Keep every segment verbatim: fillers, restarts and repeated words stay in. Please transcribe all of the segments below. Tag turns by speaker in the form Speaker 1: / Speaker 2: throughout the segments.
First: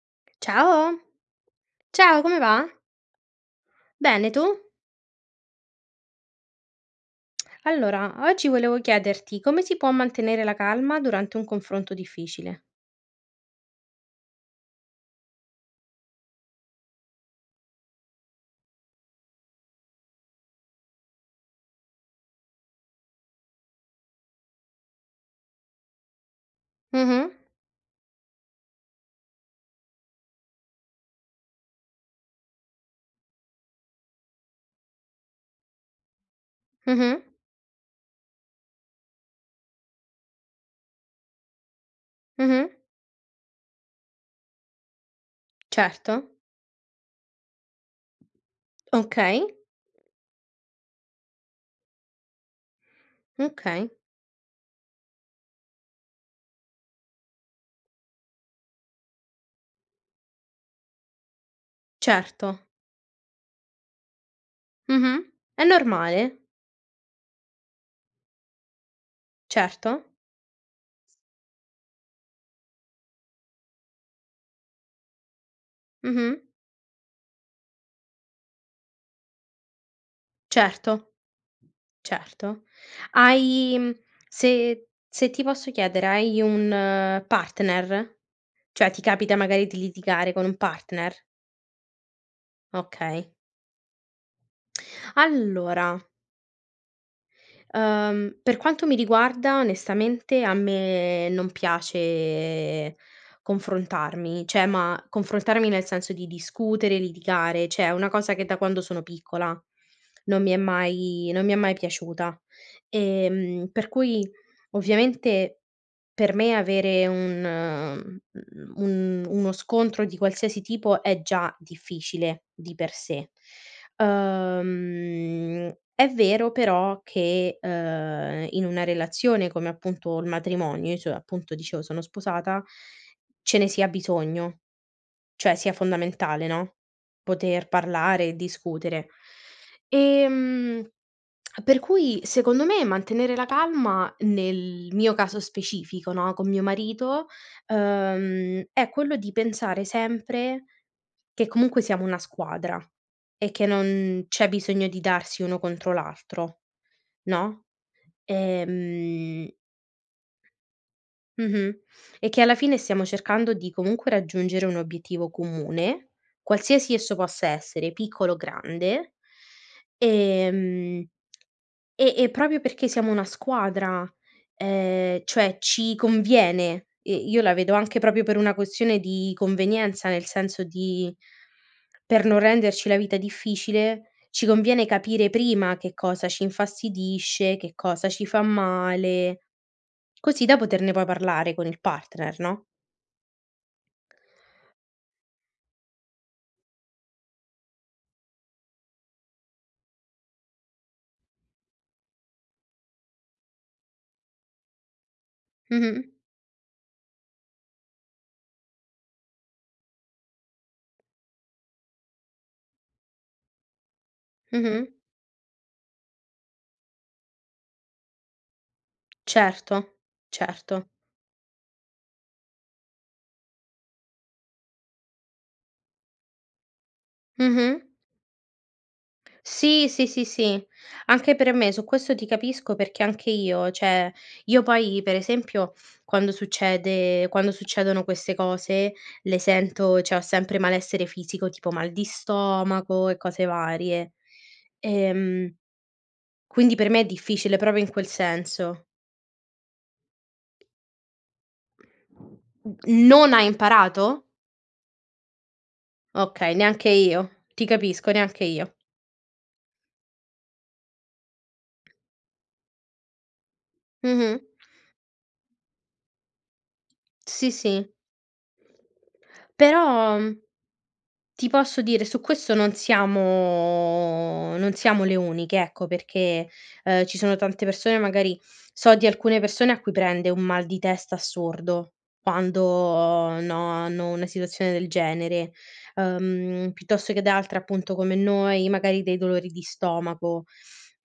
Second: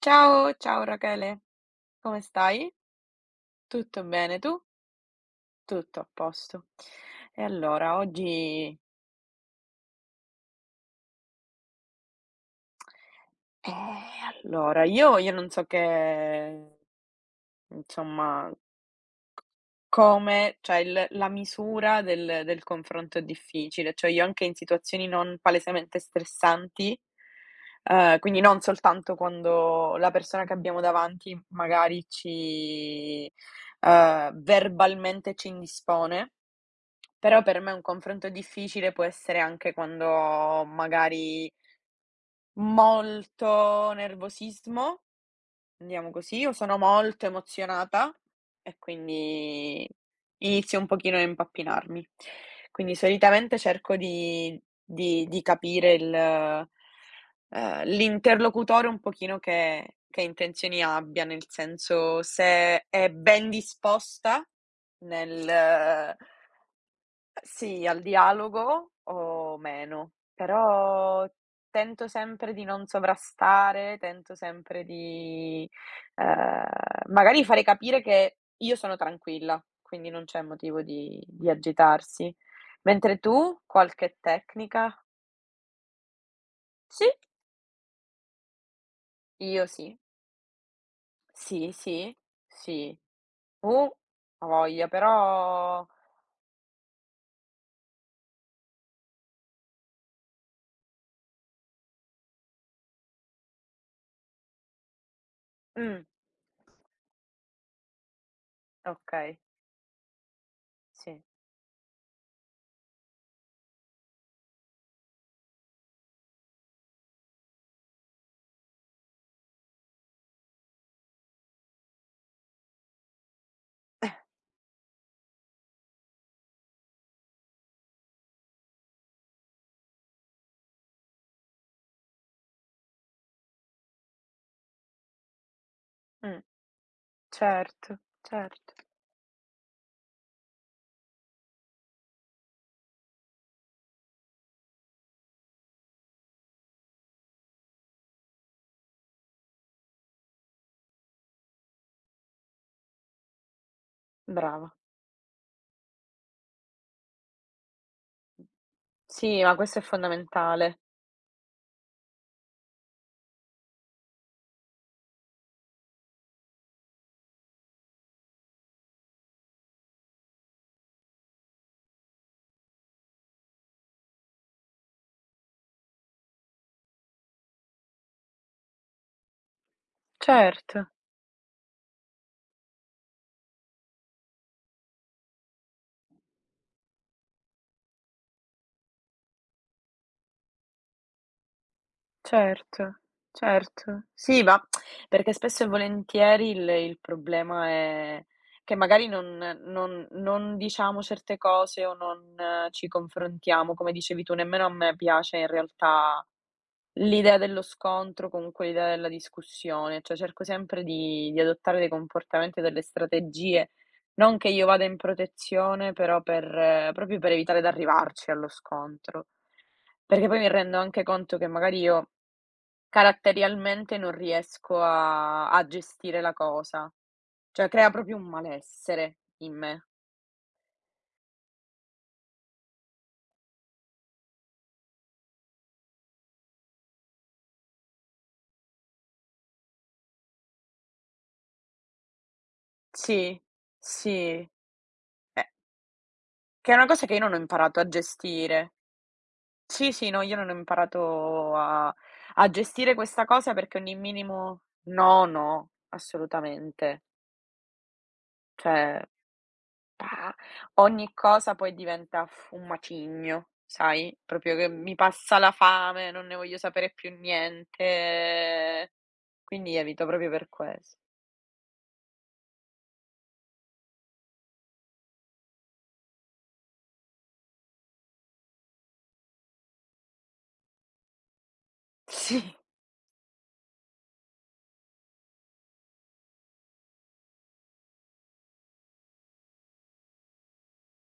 Speaker 1: Ciao, ciao
Speaker 2: Ciao,
Speaker 1: Rachele, come
Speaker 2: ciao, come va?
Speaker 1: stai? Tutto
Speaker 2: Bene,
Speaker 1: bene
Speaker 2: tu?
Speaker 1: tu? Tutto a posto. E allora,
Speaker 2: Allora, oggi
Speaker 1: oggi.
Speaker 2: volevo chiederti come si può mantenere la calma durante un confronto difficile?
Speaker 1: Eh, allora, io, io non so che, insomma, come, cioè il- la misura del, del confronto è difficile, cioè io anche in situazioni non palesemente stressanti,
Speaker 2: Mh-mh,
Speaker 1: eh, quindi non soltanto quando la persona che abbiamo davanti magari ci, eh, verbalmente ci indispone.
Speaker 2: mh-mh,
Speaker 1: Però per me un confronto difficile può essere anche quando ho magari
Speaker 2: mh-mh,
Speaker 1: molto nervosismo, andiamo
Speaker 2: certo,
Speaker 1: così, o sono molto emozionata e
Speaker 2: okay,
Speaker 1: quindi inizio un pochino a impappinarmi. Quindi solitamente
Speaker 2: okay,
Speaker 1: cerco di di di capire il ehm, l'interlocutore un pochino che che intenzioni abbia, nel senso
Speaker 2: certo,
Speaker 1: se è ben disposta
Speaker 2: mh-mh. È
Speaker 1: nel
Speaker 2: normale,
Speaker 1: sì, al dialogo o
Speaker 2: certo,
Speaker 1: meno, però tento sempre di non sovrastare, tento sempre di,
Speaker 2: mh-mh,
Speaker 1: ehm, magari fare capire che io sono tranquilla, quindi non c'è motivo
Speaker 2: certo,
Speaker 1: di di agitarsi.
Speaker 2: certo.
Speaker 1: Mentre tu?
Speaker 2: Hai mhmm,
Speaker 1: Qualche
Speaker 2: se
Speaker 1: tecnica?
Speaker 2: se ti posso chiedere, hai un
Speaker 1: Sì.
Speaker 2: eh, partner? Cioè ti capita magari
Speaker 1: Io
Speaker 2: di
Speaker 1: sì.
Speaker 2: litigare con un partner?
Speaker 1: Sì, sì, sì.
Speaker 2: Okay.
Speaker 1: Tu? A voglia, però
Speaker 2: Allora, Uhm, per quanto mi riguarda, onestamente, a me non piace confrontarmi, cioè ma confrontarmi nel
Speaker 1: mh,
Speaker 2: senso di discutere, litigare, cioè è una cosa che da quando sono
Speaker 1: okay,
Speaker 2: piccola non mi è
Speaker 1: sì.
Speaker 2: mai non mi è mai piaciuta. Ehm, per cui ovviamente per me avere un mhmm, un uno scontro di qualsiasi tipo è già difficile di per sé. Uhm, è vero però che, uhm, in una relazione come appunto il matrimonio, io so appunto dicevo sono sposata, ce ne sia bisogno. Cioè sia
Speaker 1: Mh,
Speaker 2: fondamentale, no, poter
Speaker 1: certo,
Speaker 2: parlare e
Speaker 1: certo.
Speaker 2: discutere. Ehm, per cui secondo me mantenere la calma nel mio caso specifico, no, con mio marito, uhm, è quello di pensare sempre che comunque siamo una squadra e che non c'è
Speaker 1: Brava.
Speaker 2: bisogno di darsi uno contro l'altro, no,
Speaker 1: Sì,
Speaker 2: ehm
Speaker 1: ma questo è fondamentale.
Speaker 2: mh-mh. E che alla fine stiamo cercando di comunque raggiungere un obiettivo comune, qualsiasi esso possa essere, piccolo o grande, ehm, e e proprio perché siamo una squadra, ehm, cioè ci conviene, e io la vedo anche proprio per una questione di convenienza, nel senso
Speaker 1: Certo,
Speaker 2: di per non renderci la vita difficile, ci conviene capire prima che cosa ci infastidisce, che cosa ci fa male, così da poterne poi parlare con il partner, no.
Speaker 1: certo, certo. Sì, ma perché spesso e volentieri il il problema è che magari non non non diciamo certe cose o non eh, ci confrontiamo, come dicevi tu, nemmeno a me piace in
Speaker 2: Mh-mh.
Speaker 1: realtà l'idea dello scontro, comunque l'idea della discussione, cioè cerco sempre di di adottare dei comportamenti o delle strategie, non che io vada
Speaker 2: Mh-mh.
Speaker 1: in protezione, però per eh, proprio per evitare d'arrivarci allo scontro.
Speaker 2: Certo,
Speaker 1: Perché poi mi
Speaker 2: certo.
Speaker 1: rendo anche conto che magari io caratterialmente non riesco a a gestire la cosa, cioè
Speaker 2: Mh-mh.
Speaker 1: crea proprio un malessere in me.
Speaker 2: Sì, sì, sì, sì. Anche per me, su questo ti capisco perché anche io, cioè io poi per esempio quando succede quando succedono queste cose le sento, cioè ho sempre malessere fisico, tipo mal di stomaco e
Speaker 1: Sì,
Speaker 2: cose varie.
Speaker 1: sì, eh,
Speaker 2: Ehm,
Speaker 1: che
Speaker 2: quindi
Speaker 1: è una
Speaker 2: per me è
Speaker 1: cosa che io non ho
Speaker 2: difficile
Speaker 1: imparato
Speaker 2: proprio
Speaker 1: a
Speaker 2: in quel
Speaker 1: gestire.
Speaker 2: senso.
Speaker 1: Sì, sì, no, io non ho imparato a a
Speaker 2: Mh,
Speaker 1: gestire questa
Speaker 2: non hai
Speaker 1: cosa perché ogni
Speaker 2: imparato?
Speaker 1: minimo. No, no,
Speaker 2: Okay, neanche
Speaker 1: assolutamente.
Speaker 2: io. Ti capisco, neanche io.
Speaker 1: Cioè. Ah, ogni cosa poi diventa f un macigno, sai,
Speaker 2: Mh-mh.
Speaker 1: proprio che mi passa la fame, non ne voglio sapere più
Speaker 2: Sì, sì.
Speaker 1: niente, quindi evito
Speaker 2: Però,
Speaker 1: proprio
Speaker 2: mhmm,
Speaker 1: per ques.
Speaker 2: Ti posso dire, su questo non siamo non siamo le uniche, ecco, perché, ehm, ci sono tante persone magari, so di alcune persone a cui prende un mal di testa assurdo
Speaker 1: Sì,
Speaker 2: quando, no, hanno una situazione del genere, ehm, piuttosto che ad altre, appunto, come noi, magari dei dolori di stomaco.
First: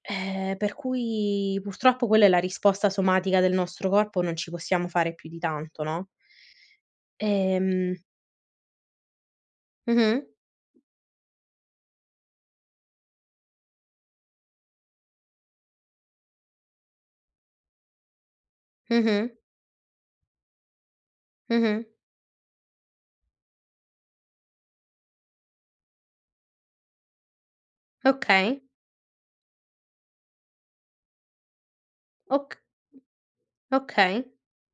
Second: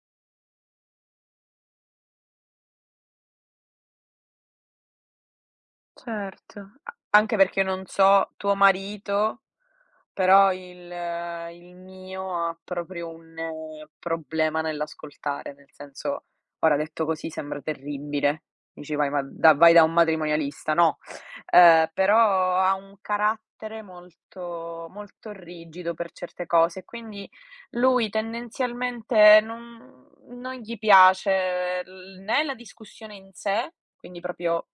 Speaker 2: Ehm, per cui purtroppo quella è la risposta somatica del nostro corpo, non ci possiamo fare più di tanto, no?
Speaker 1: certo. A anche perché non
Speaker 2: Ehm
Speaker 1: so tuo marito.
Speaker 2: mh-mh,
Speaker 1: Però il eh, il mio ha proprio un eh, problema nell'ascoltare, nel senso, ora detto così sembra terribile. Dici: "Vai ma
Speaker 2: mh-mh,
Speaker 1: da vai da un matrimonialista", no.
Speaker 2: mh-mh.
Speaker 1: Ehm, però ha un carattere molto molto rigido per certe cose, quindi lui
Speaker 2: Okay,
Speaker 1: tendenzialmente non non gli piace l né la
Speaker 2: oc
Speaker 1: discussione in sé, quindi
Speaker 2: okay.
Speaker 1: proprio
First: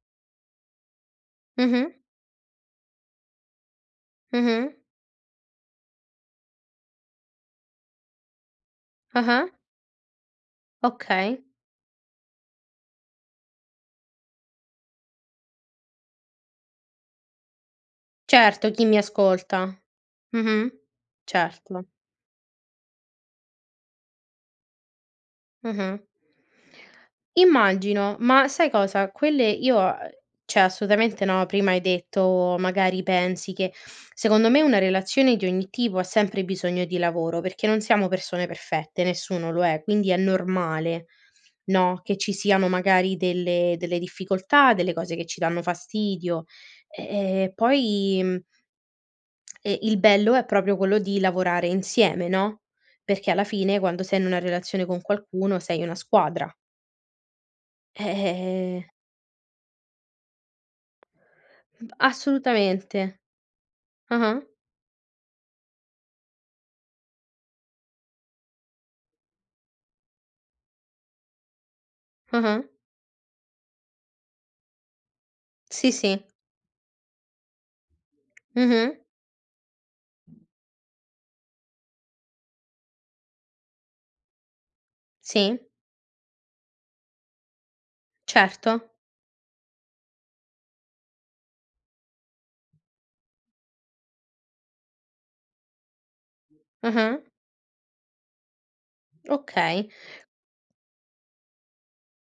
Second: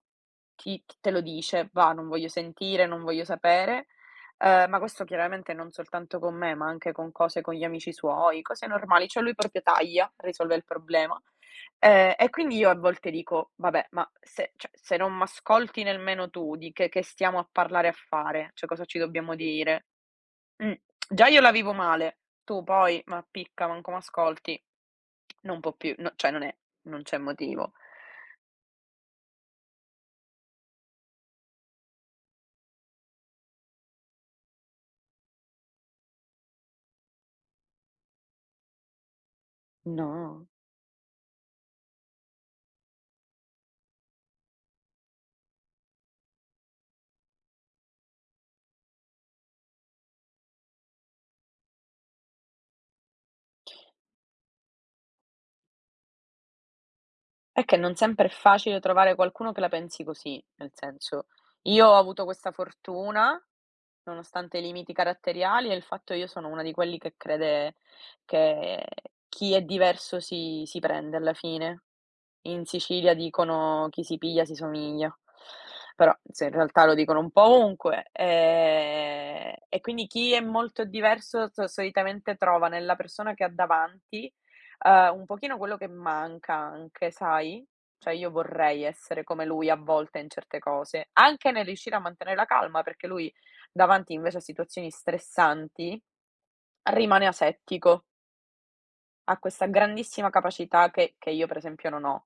Speaker 1: chi t te lo dice:
Speaker 2: Mh-mh,
Speaker 1: "Va, non voglio sentire, non voglio sapere". Ehm,
Speaker 2: mh-mh,
Speaker 1: ma questo chiaramente non soltanto con me, ma anche con cose con gli amici suoi, cose normali, cioè lui
Speaker 2: ah-ah,
Speaker 1: proprio taglia, risolve il problema.
Speaker 2: okay.
Speaker 1: Ehm, e quindi io a volte dico: "Vabbè, ma se cioè se non m'ascolti nemmeno tu, di che che stiamo a parlare e a fare? Cioè
Speaker 2: Certo, chi
Speaker 1: cosa
Speaker 2: mi
Speaker 1: ci dobbiamo
Speaker 2: ascolta.
Speaker 1: dire?
Speaker 2: Mh-mh,
Speaker 1: Mh, già io la vivo
Speaker 2: certo.
Speaker 1: male, tu poi, ma picca, manco m'ascolti". Non può
Speaker 2: Mh-mh.
Speaker 1: più, no cioè non è non c'è motivo.
Speaker 2: Immagino, ma sai cosa? Quelle io, uhm, cioè assolutamente no, prima hai detto magari pensi che secondo me una relazione di ogni tipo ha sempre bisogno di lavoro, perché non siamo persone perfette, nessuno lo è, quindi è
Speaker 1: No.
Speaker 2: normale, no, che ci siano magari delle delle difficoltà, delle cose che ci danno fastidio. E e poi, mhmm, e il bello è proprio quello di lavorare insieme, no? Perché alla fine quando sei in una relazione con qualcuno sei una squadra.
Speaker 1: È che non sempre è facile
Speaker 2: Eh,
Speaker 1: trovare qualcuno che la pensi così, nel senso, io ho avuto questa
Speaker 2: assolutamente.
Speaker 1: fortuna,
Speaker 2: Ah-ah,
Speaker 1: nonostante i limiti caratteriali e il fatto io sono una di quelli che crede che chi è diverso si si prende alla fine.
Speaker 2: ah-ah.
Speaker 1: In Sicilia dicono: "Chi si piglia si somiglia".
Speaker 2: Sì,
Speaker 1: Però,
Speaker 2: sì.
Speaker 1: se in realtà lo dicono un po' ovunque,
Speaker 2: Mh-mh.
Speaker 1: ehm, e quindi chi è molto diverso so solitamente trova nella persona che ha davanti, uhm, un
Speaker 2: Sì,
Speaker 1: pochino quello che manca anche, sai? Cioè io vorrei
Speaker 2: certo.
Speaker 1: essere come lui a volte in certe cose, anche nel riuscire a mantenere la calma, perché lui davanti invece a situazioni stressanti
Speaker 2: Ah-ah.
Speaker 1: rimane asettico, ha questa
Speaker 2: Okay.
Speaker 1: grandissima capacità che che io per esempio non ho.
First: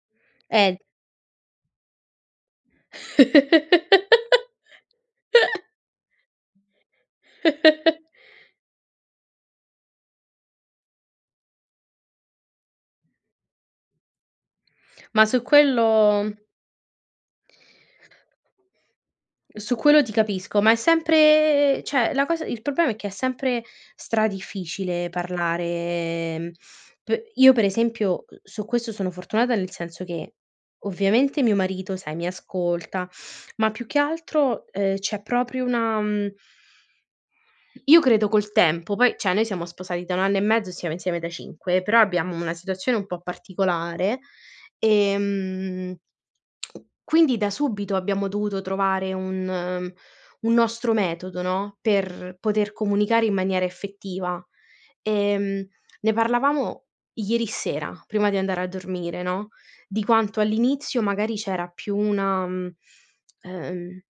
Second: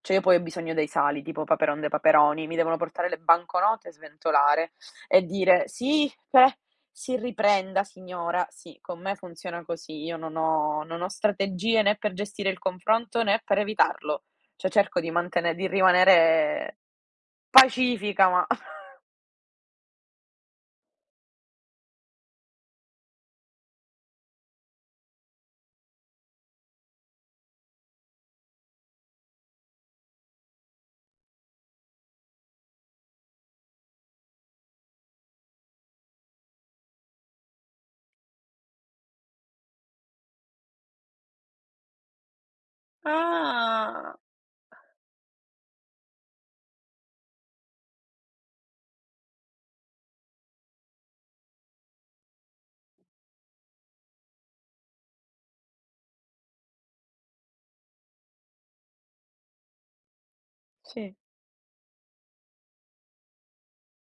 Speaker 1: Cioè io poi ho bisogno
Speaker 2: Eh
Speaker 1: dei sali, tipo Paperon de Paperoni, mi devono portare le banconote, sventolare e dire: "Sì, eh, si riprenda signora." Sì, con me funziona così, io non ho non ho strategie né per gestire il confronto né per evitarlo. Cioè cerco di
Speaker 2: Ma su
Speaker 1: mantene di
Speaker 2: quello
Speaker 1: rimanere pacifica, ma
Speaker 2: Su quello ti capisco, ma è sempre, cioè la cosa, il problema è che è sempre stradifficile parlare, mhmm, p io per esempio, uhm, su questo sono fortunata nel senso che ovviamente mio marito, sai, mi ascolta, ma più che altro, ehm, c'è proprio una, mhmm io credo col tempo, poi cioè noi siamo sposati da un anno e mezzo e siamo insieme da cinque, però abbiamo una situazione un po'
Speaker 1: Ah,
Speaker 2: particolare, ehm, quindi da subito abbiamo dovuto trovare un ehm, un nostro metodo, no, per poter comunicare in maniera effettiva. Ehm, Ne parlavamo ieri sera prima di andare a dormire, no, di quanto all'inizio
Speaker 1: sì.
Speaker 2: magari c'era più una, mhmm, ehm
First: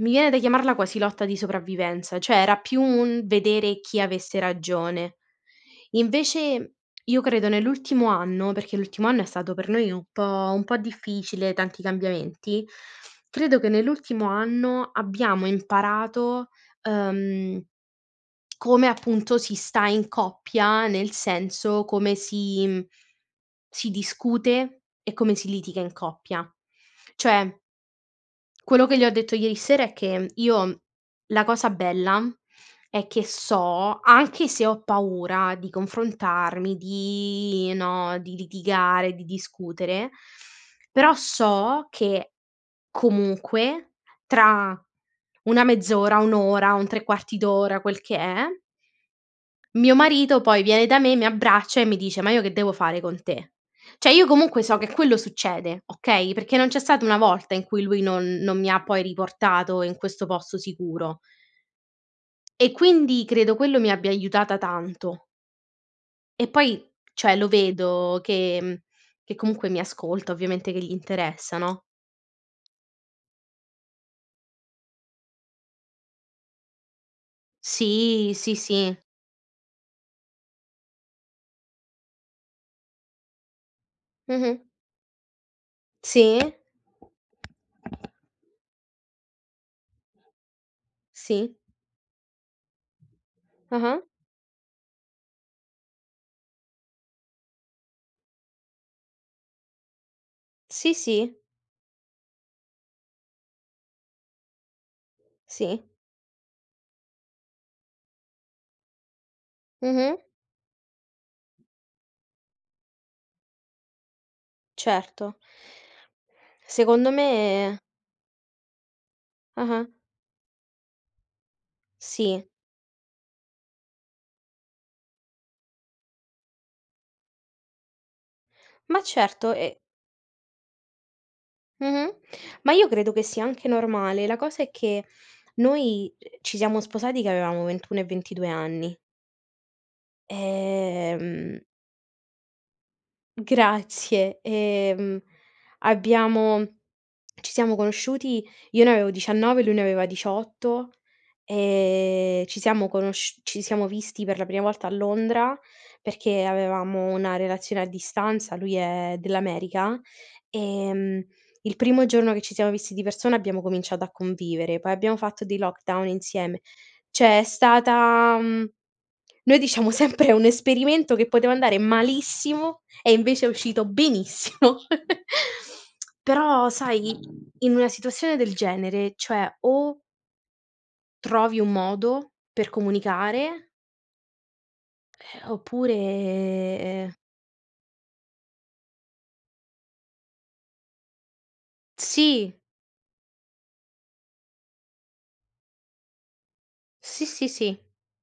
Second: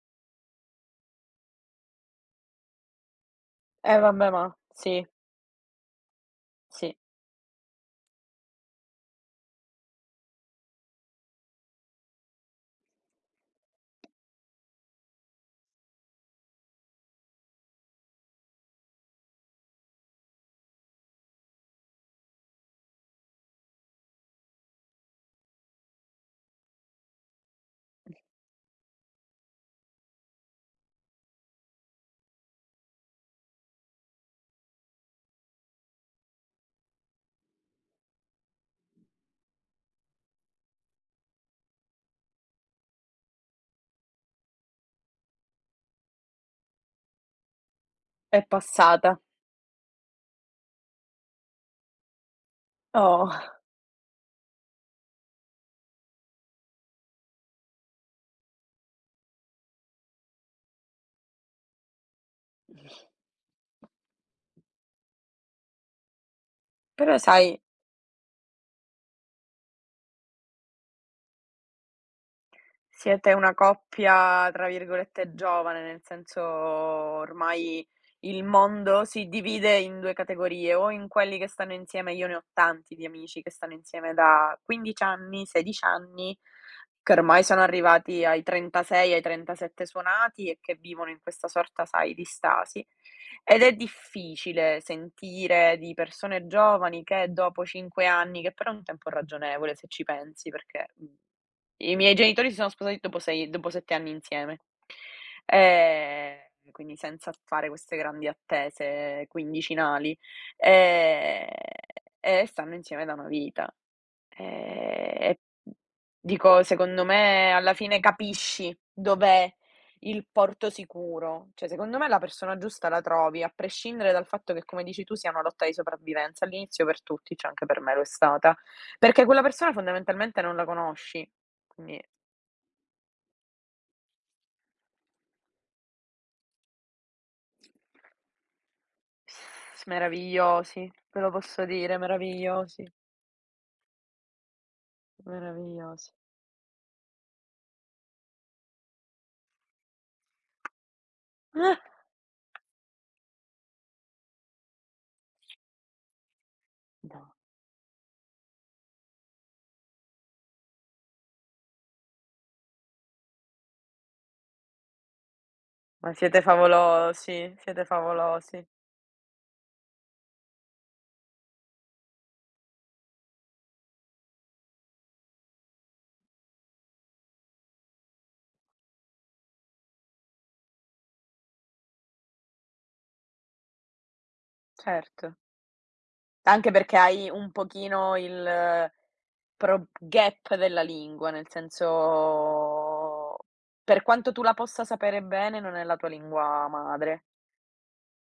Speaker 2: mi viene da chiamarla quasi lotta di sopravvivenza, cioè era più un vedere
Speaker 1: Eh
Speaker 2: chi
Speaker 1: vabbè,
Speaker 2: avesse
Speaker 1: ma sì,
Speaker 2: ragione. Invece
Speaker 1: sì,
Speaker 2: io credo nell'ultimo anno, perché l'ultimo anno è stato per noi un po' un po' difficile, tanti cambiamenti, credo che nell'ultimo anno abbiamo imparato, uhm, come appunto si sta in coppia, nel senso come si mhmm, si discute e come si litiga in coppia. Cioè quello che gli ho detto ieri sera è che io, la cosa bella è che so, anche se ho paura di confrontarmi, di no, di litigare, di discutere, però so che comunque tra una mezz'ora, un' ora, un tre quarti d'ora, quel che
Speaker 1: è
Speaker 2: è,
Speaker 1: passata.
Speaker 2: mio marito poi viene da me, mi abbraccia e mi dice: "Ma io che devo fare con
Speaker 1: Oh.
Speaker 2: te?" Cioè io comunque so che quello succede, okay, perché non c'è stata una volta in cui lui non non mi ha poi riportato in questo posto sicuro e quindi credo quello mi abbia aiutata tanto. E poi,
Speaker 1: Però
Speaker 2: cioè lo
Speaker 1: sai
Speaker 2: vedo che mhmm, che comunque mi ascolta, ovviamente che gli interessa, no.
Speaker 1: Siete una coppia, tra virgolette, "giovane", nel senso ormai
Speaker 2: Sì,
Speaker 1: il
Speaker 2: sì, sì.
Speaker 1: mondo si divide in due categorie, o in quelli che stanno insieme. Io ne ho tanti di amici che stanno insieme
Speaker 2: Mh-mh.
Speaker 1: da quindici anni, sedici
Speaker 2: Sì.
Speaker 1: anni, che ormai sono arrivati ai trentasei, ai trentasette suonati e che vivono in questa
Speaker 2: Sì.
Speaker 1: sorta, sai, di stasi. Ed è
Speaker 2: Ah-ah.
Speaker 1: difficile sentire di persone giovani che dopo cinque anni, che però è un tempo ragionevole se ci pensi perché,
Speaker 2: Sì,
Speaker 1: mhmm
Speaker 2: sì.
Speaker 1: i miei genitori si sono sposati dopo sei dopo sette anni insieme.
Speaker 2: Sì.
Speaker 1: Ehm, quindi senza fare queste grandi attese
Speaker 2: Mh-mh.
Speaker 1: quindicinali. Ehm, e stanno insieme da una vita. Ehm,
Speaker 2: Certo.
Speaker 1: e dico, secondo
Speaker 2: Secondo
Speaker 1: me alla
Speaker 2: me,
Speaker 1: fine capisci dov'è
Speaker 2: ah-ah,
Speaker 1: il porto sicuro. Cioè, secondo me la
Speaker 2: sì.
Speaker 1: persona giusta la trovi, a prescindere dal fatto che, come dici tu, sia una lotta di sopravvivenza. All'inizio per tutti, cioè anche per me lo è stata,
Speaker 2: Ma
Speaker 1: perché quella
Speaker 2: certo,
Speaker 1: persona
Speaker 2: e
Speaker 1: fondamentalmente non la conosci. Quindi.
Speaker 2: mh-mh. Ma io credo che sia anche normale. La cosa è che noi, ehm, ci siamo sposati che avevamo ventuno e ventidue anni.
Speaker 1: S meravigliosi, ve lo
Speaker 2: Ehm,
Speaker 1: posso dire, meravigliosi,
Speaker 2: grazie. Ehm,
Speaker 1: meravigliosi.
Speaker 2: abbiamo Ci siamo conosciuti, io ne avevo diciannove, lui ne aveva diciotto, ehm, ci siamo conosci ci siamo visti per la prima volta a Londra, perché avevamo
Speaker 1: Ah, no,
Speaker 2: una relazione a distanza, lui è dell'America. Ehm, il primo giorno che ci siamo visti di persona abbiamo cominciato a convivere, poi abbiamo fatto dei lockdown
Speaker 1: ma siete
Speaker 2: insieme. Cioè è
Speaker 1: favolosi, siete
Speaker 2: stata
Speaker 1: favolosi.
Speaker 2: mhmm, noi diciamo sempre un esperimento che poteva andare malissimo e invece è uscito benissimo. Però sai, in una situazione del genere, cioè o trovi un modo per comunicare,
Speaker 1: Certo.
Speaker 2: eh, oppure
Speaker 1: Anche perché
Speaker 2: ehm,
Speaker 1: hai un pochino il pro gap della lingua, nel
Speaker 2: sì,
Speaker 1: senso, per quanto tu la possa sapere bene, non è la tua lingua madre.
Speaker 2: sì, sì, sì.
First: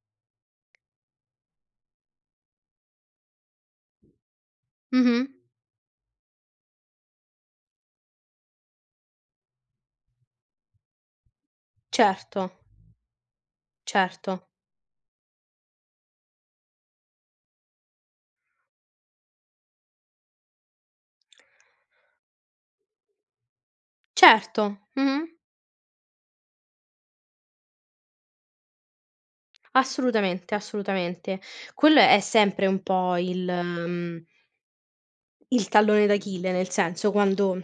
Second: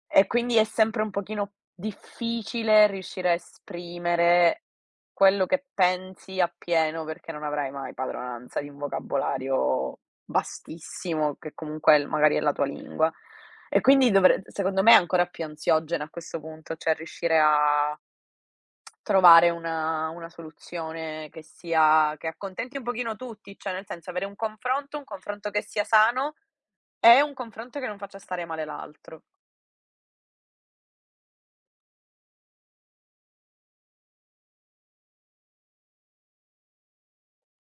Speaker 1: E quindi è sempre un pochino difficile riuscire a esprimere
Speaker 2: Mh-mh.
Speaker 1: quello che pensi appieno, perché non avrai mai padronanza di un vocabolario vastissimo che comunque è l magari
Speaker 2: Certo,
Speaker 1: è la tua lingua. E quindi
Speaker 2: certo.
Speaker 1: dovre secondo me è ancora più ansiogena a questo punto, cioè riuscire a trovare una una soluzione che sia che accontenti un pochino tutti, cioè nel senso avere un
Speaker 2: Certo,
Speaker 1: confronto, un
Speaker 2: mh-mh.
Speaker 1: confronto che sia sano e un confronto che non faccia stare male l'altro.
Speaker 2: Assolutamente, assolutamente. Quello è sempre un po' il, mhmm Il tallone d'Achille, nel senso quando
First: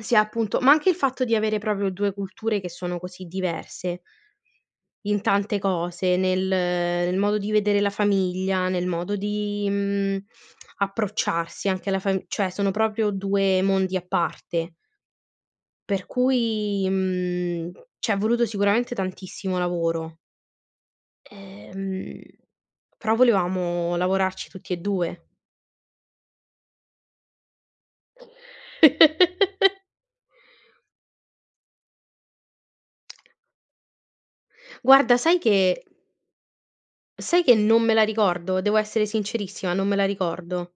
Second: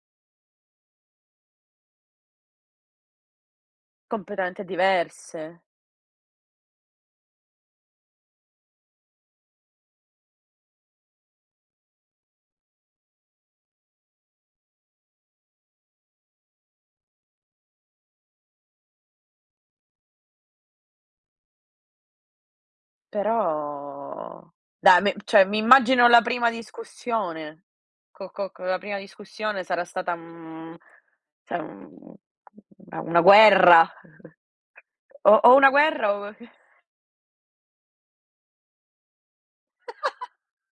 Speaker 2: si ha appunto, ma anche il fatto di avere proprio due culture che sono così diverse
Speaker 1: Completamente
Speaker 2: in tante
Speaker 1: diverse,
Speaker 2: cose, nel nel modo di vedere la famiglia, nel modo di, mhmm, approcciarsi anche alla fam cioè sono proprio due mondi a parte, per cui, mhmm, c'è voluto sicuramente tantissimo lavoro, ehm, però volevamo
Speaker 1: però
Speaker 2: lavorarci tutti e
Speaker 1: dai me
Speaker 2: due.
Speaker 1: cioè mi immagino la prima discussione. Co co co la prima discussione sarà stata, mhmm, cioè, mhmm, una una guerra,
Speaker 2: Guarda
Speaker 1: o
Speaker 2: sai
Speaker 1: o
Speaker 2: che
Speaker 1: una guerra o
Speaker 2: Sai che non me la ricordo, devo essere sincerissima, non me la ricordo.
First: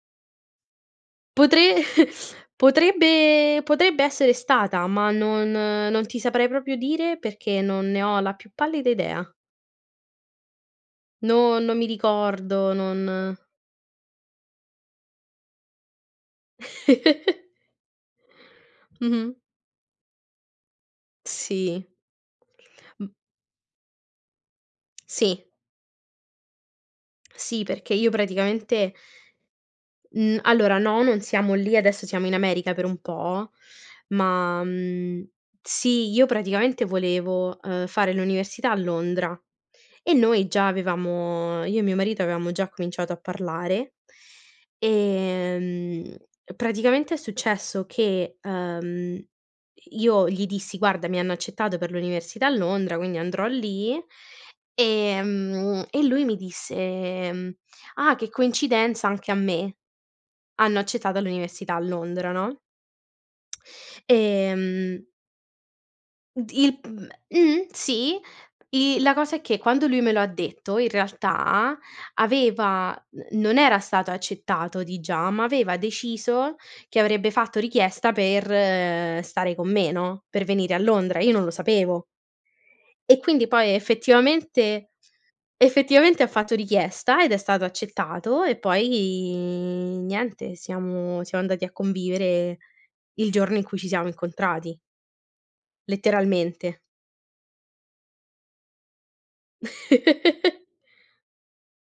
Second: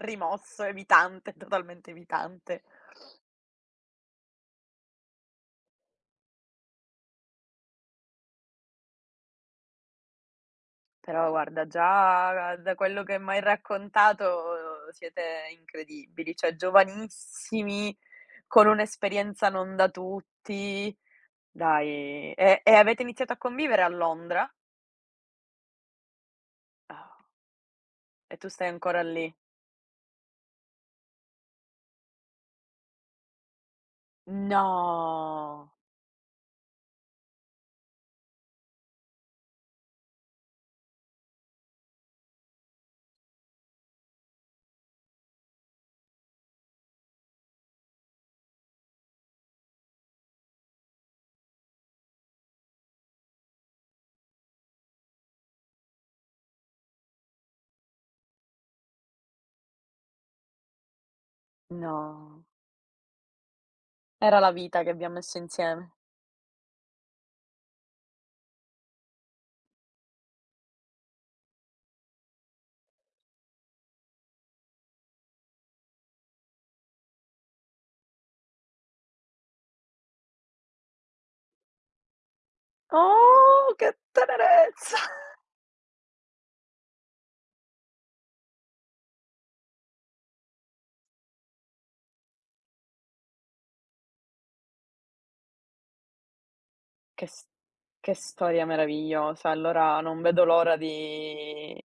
Speaker 1: rimosso, evitante,
Speaker 2: Potre
Speaker 1: totalmente evitante.
Speaker 2: potrebbe potrebbe essere stata, ma non non ti saprei proprio dire perché non ne ho la più pallida idea.
Speaker 1: Però
Speaker 2: No,
Speaker 1: guarda
Speaker 2: non mi
Speaker 1: già
Speaker 2: ricordo,
Speaker 1: da quello
Speaker 2: non
Speaker 1: che m'hai raccontato eh, siete incredibili, cioè giovanissimi, con
Speaker 2: Mh-mh.
Speaker 1: un'esperienza non da tutti.
Speaker 2: Sì.
Speaker 1: Dai, e e avete
Speaker 2: Mh,
Speaker 1: iniziato a convivere a Londra?
Speaker 2: sì,
Speaker 1: Ah,
Speaker 2: sì, perché io
Speaker 1: e tu stai
Speaker 2: praticamente,
Speaker 1: ancora lì?
Speaker 2: Mhmm, allora no, non siamo lì, adesso siamo in America per un po', ma, mhmm,
Speaker 1: No,
Speaker 2: sì, io praticamente volevo, uhm, fare l'università a Londra e, noi già avevamo io e mio marito avevamo già cominciato a parlare, ehm, praticamente è successo che, uhm, io gli dissi: "Guarda, mi hanno accettato per l'università a Londra, quindi andrò lì." Ehm, e lui mi disse: "Ah, che coincidenza, anche a me." Hanno accettato all'università a Londra,
Speaker 1: no,
Speaker 2: no,
Speaker 1: era la vita che
Speaker 2: ehm,
Speaker 1: abbiam messo insieme.
Speaker 2: d il mhmm, mh, sì, i la cosa è che quando lui me lo ha detto, in realtà aveva n non era stato accettato di già, ma aveva deciso che avrebbe fatto richiesta per, eh, stare con me, no, per venire a Londra. Io non lo sapevo. E quindi poi
Speaker 1: Oh, che
Speaker 2: effettivamente
Speaker 1: tenerezza!
Speaker 2: effettivamente ha fatto richiesta ed è stato accettato, e poi niente, siamo siamo andati a convivere il giorno in cui ci siamo incontrati, letteralmente.
Speaker 1: Che s che storia meravigliosa. Allora non vedo l'ora di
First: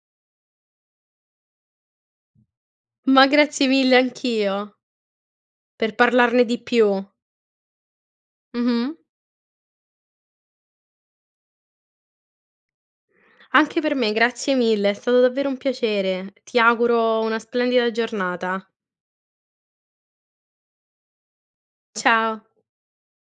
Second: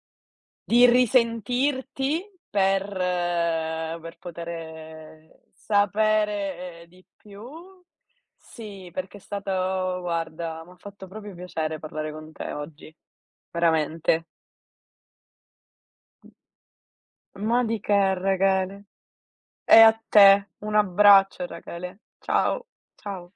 Speaker 1: di risentirti per
Speaker 2: Ma grazie mille
Speaker 1: eh, per poter
Speaker 2: anch'io,
Speaker 1: eh,
Speaker 2: per parlarne di
Speaker 1: sapere, ehm,
Speaker 2: più.
Speaker 1: di più.
Speaker 2: Mh-mh.
Speaker 1: Sì, perché è stato guarda, m'ha fatto proprio piacere parlare con te oggi.
Speaker 2: Anche per me,
Speaker 1: Veramente.
Speaker 2: grazie mille, è stato davvero un piacere. Ti auguro una
Speaker 1: Ma di
Speaker 2: splendida
Speaker 1: che
Speaker 2: giornata.
Speaker 1: Rachele? E a te, un abbraccio Rachele.
Speaker 2: Ciao.
Speaker 1: Ciao, ciao.